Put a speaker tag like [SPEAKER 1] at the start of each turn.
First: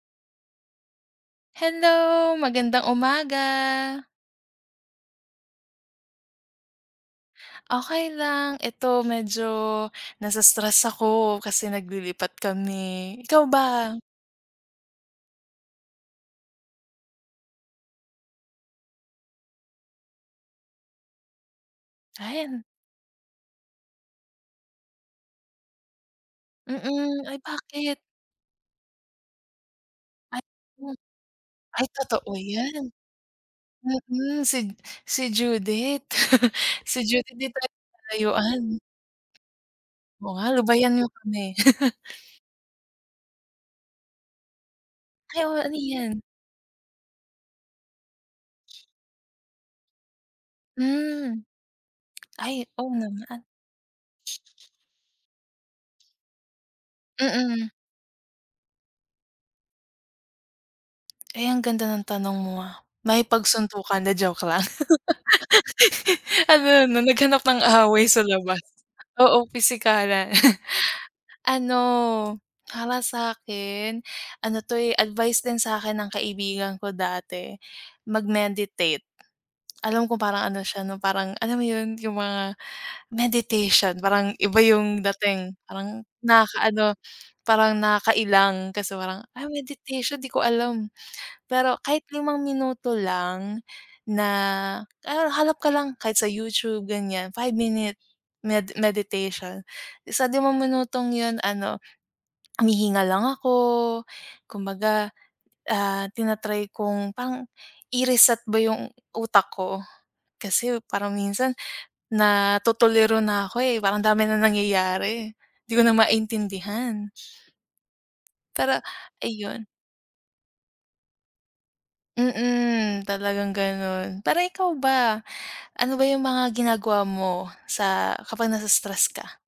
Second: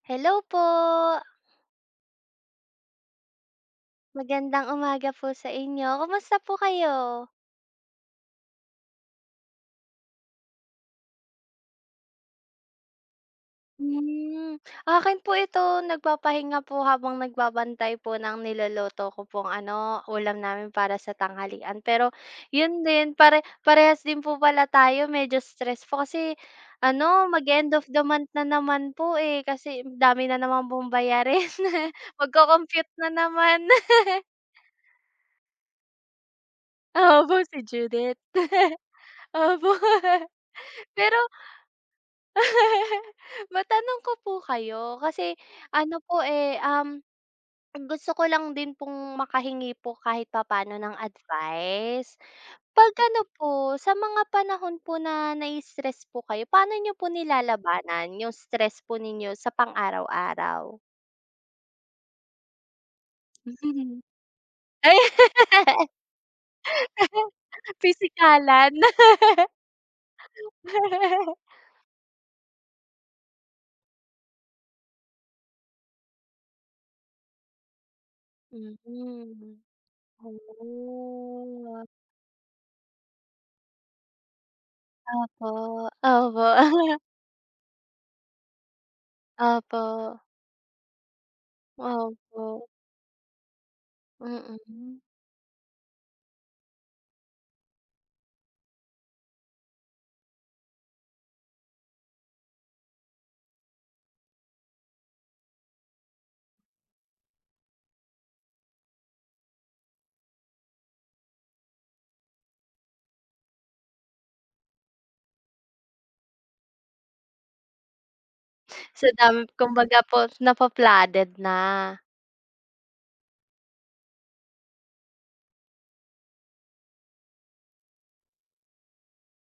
[SPEAKER 1] Hello po!
[SPEAKER 2] Hello, magandang umaga!
[SPEAKER 1] Magandang umaga po sa inyo, kumusta po kayo?
[SPEAKER 2] Okey lang, eto medyo na-i-stress ako kasi naglilipat kami, ikaw ba?
[SPEAKER 1] Hmm, 'akin po ito nagpapahinga po habang nagbabantay po ng niluluto ko pong ano, ulam namin para sa tanghalian pero,
[SPEAKER 2] Kain.
[SPEAKER 1] 'yun din pare parehas din po pala tayo medyo stress po kasi
[SPEAKER 2] Mm,
[SPEAKER 1] ano
[SPEAKER 2] ay
[SPEAKER 1] mag-e-end of
[SPEAKER 2] bakit?
[SPEAKER 1] the month na naman po, eh. Kasi dami
[SPEAKER 2] Ay.
[SPEAKER 1] na naman
[SPEAKER 2] M
[SPEAKER 1] pong bayarin
[SPEAKER 2] Ay totoo yan.
[SPEAKER 1] mag-co-compute na naman.
[SPEAKER 2] Mm, si si Judith. Si Judith
[SPEAKER 1] Opo,
[SPEAKER 2] 'di
[SPEAKER 1] si
[SPEAKER 2] tayo
[SPEAKER 1] Judith.
[SPEAKER 2] nilalayuan.
[SPEAKER 1] Opo.
[SPEAKER 2] Oo nga lubayan niyo
[SPEAKER 1] Pero.
[SPEAKER 2] kami.
[SPEAKER 1] Matanong ko po kayo kasi
[SPEAKER 2] Ay, oo ano
[SPEAKER 1] ano
[SPEAKER 2] yan?
[SPEAKER 1] po, eh, um, gusto ko lang din pong makahingi po kahit papaano ng
[SPEAKER 2] Hmm.
[SPEAKER 1] advice.
[SPEAKER 2] Ay, oo
[SPEAKER 1] 'Pag ano
[SPEAKER 2] naman.
[SPEAKER 1] po sa mga panahon po na na i-stress po kayo paano niyo po
[SPEAKER 2] Mm.
[SPEAKER 1] nilalabanan yung stress po ninyo sa pang araw-araw?
[SPEAKER 2] Ay ang ganda ng tanong mo, ah,
[SPEAKER 1] Hmm,
[SPEAKER 2] makipagsuntukan, 'di joke lang.
[SPEAKER 1] ay!
[SPEAKER 2] Ano 'no naghanap ng away sa labas,
[SPEAKER 1] Pisikalan.
[SPEAKER 2] oo pisikalan. Ano para sa akin, ano 'to, eh, advice din sa'kin ng kaibigan ko dati
[SPEAKER 1] Mm,
[SPEAKER 2] mag-meditate. Alam ko
[SPEAKER 1] oh!
[SPEAKER 2] parang ano siya 'no parang alam mo
[SPEAKER 1] What.
[SPEAKER 2] 'yun yung mga, meditation parang iba yung dating
[SPEAKER 1] Opo,
[SPEAKER 2] parang
[SPEAKER 1] opo.
[SPEAKER 2] nakaka-ano parang nakakailang kasi parang, "ah, meditation
[SPEAKER 1] Opo.
[SPEAKER 2] 'di ko alam" pero kahit 5
[SPEAKER 1] Opo.
[SPEAKER 2] minuto lang na,
[SPEAKER 1] Mm.
[SPEAKER 2] ha hanap ka lang kahit sa YouTube ganyan, 5 minute med meditation isa di mo minutong 'yun ano, humihinga lang ako kumbaga, ah, tina-try kung pang i-reset ba yung utak ko, kasi parang minsan natutuliro na ako, eh, parang dami ng nangyayari, 'di ko na maintindihan. Pero,
[SPEAKER 1] Sa dami
[SPEAKER 2] ayun.
[SPEAKER 1] kumbaga po na-fa-flooded na.
[SPEAKER 2] Mm, talagang gano'n parang ikaw ba, ano ba yung mga ginagawa mo sa kapag na-i-stress ka?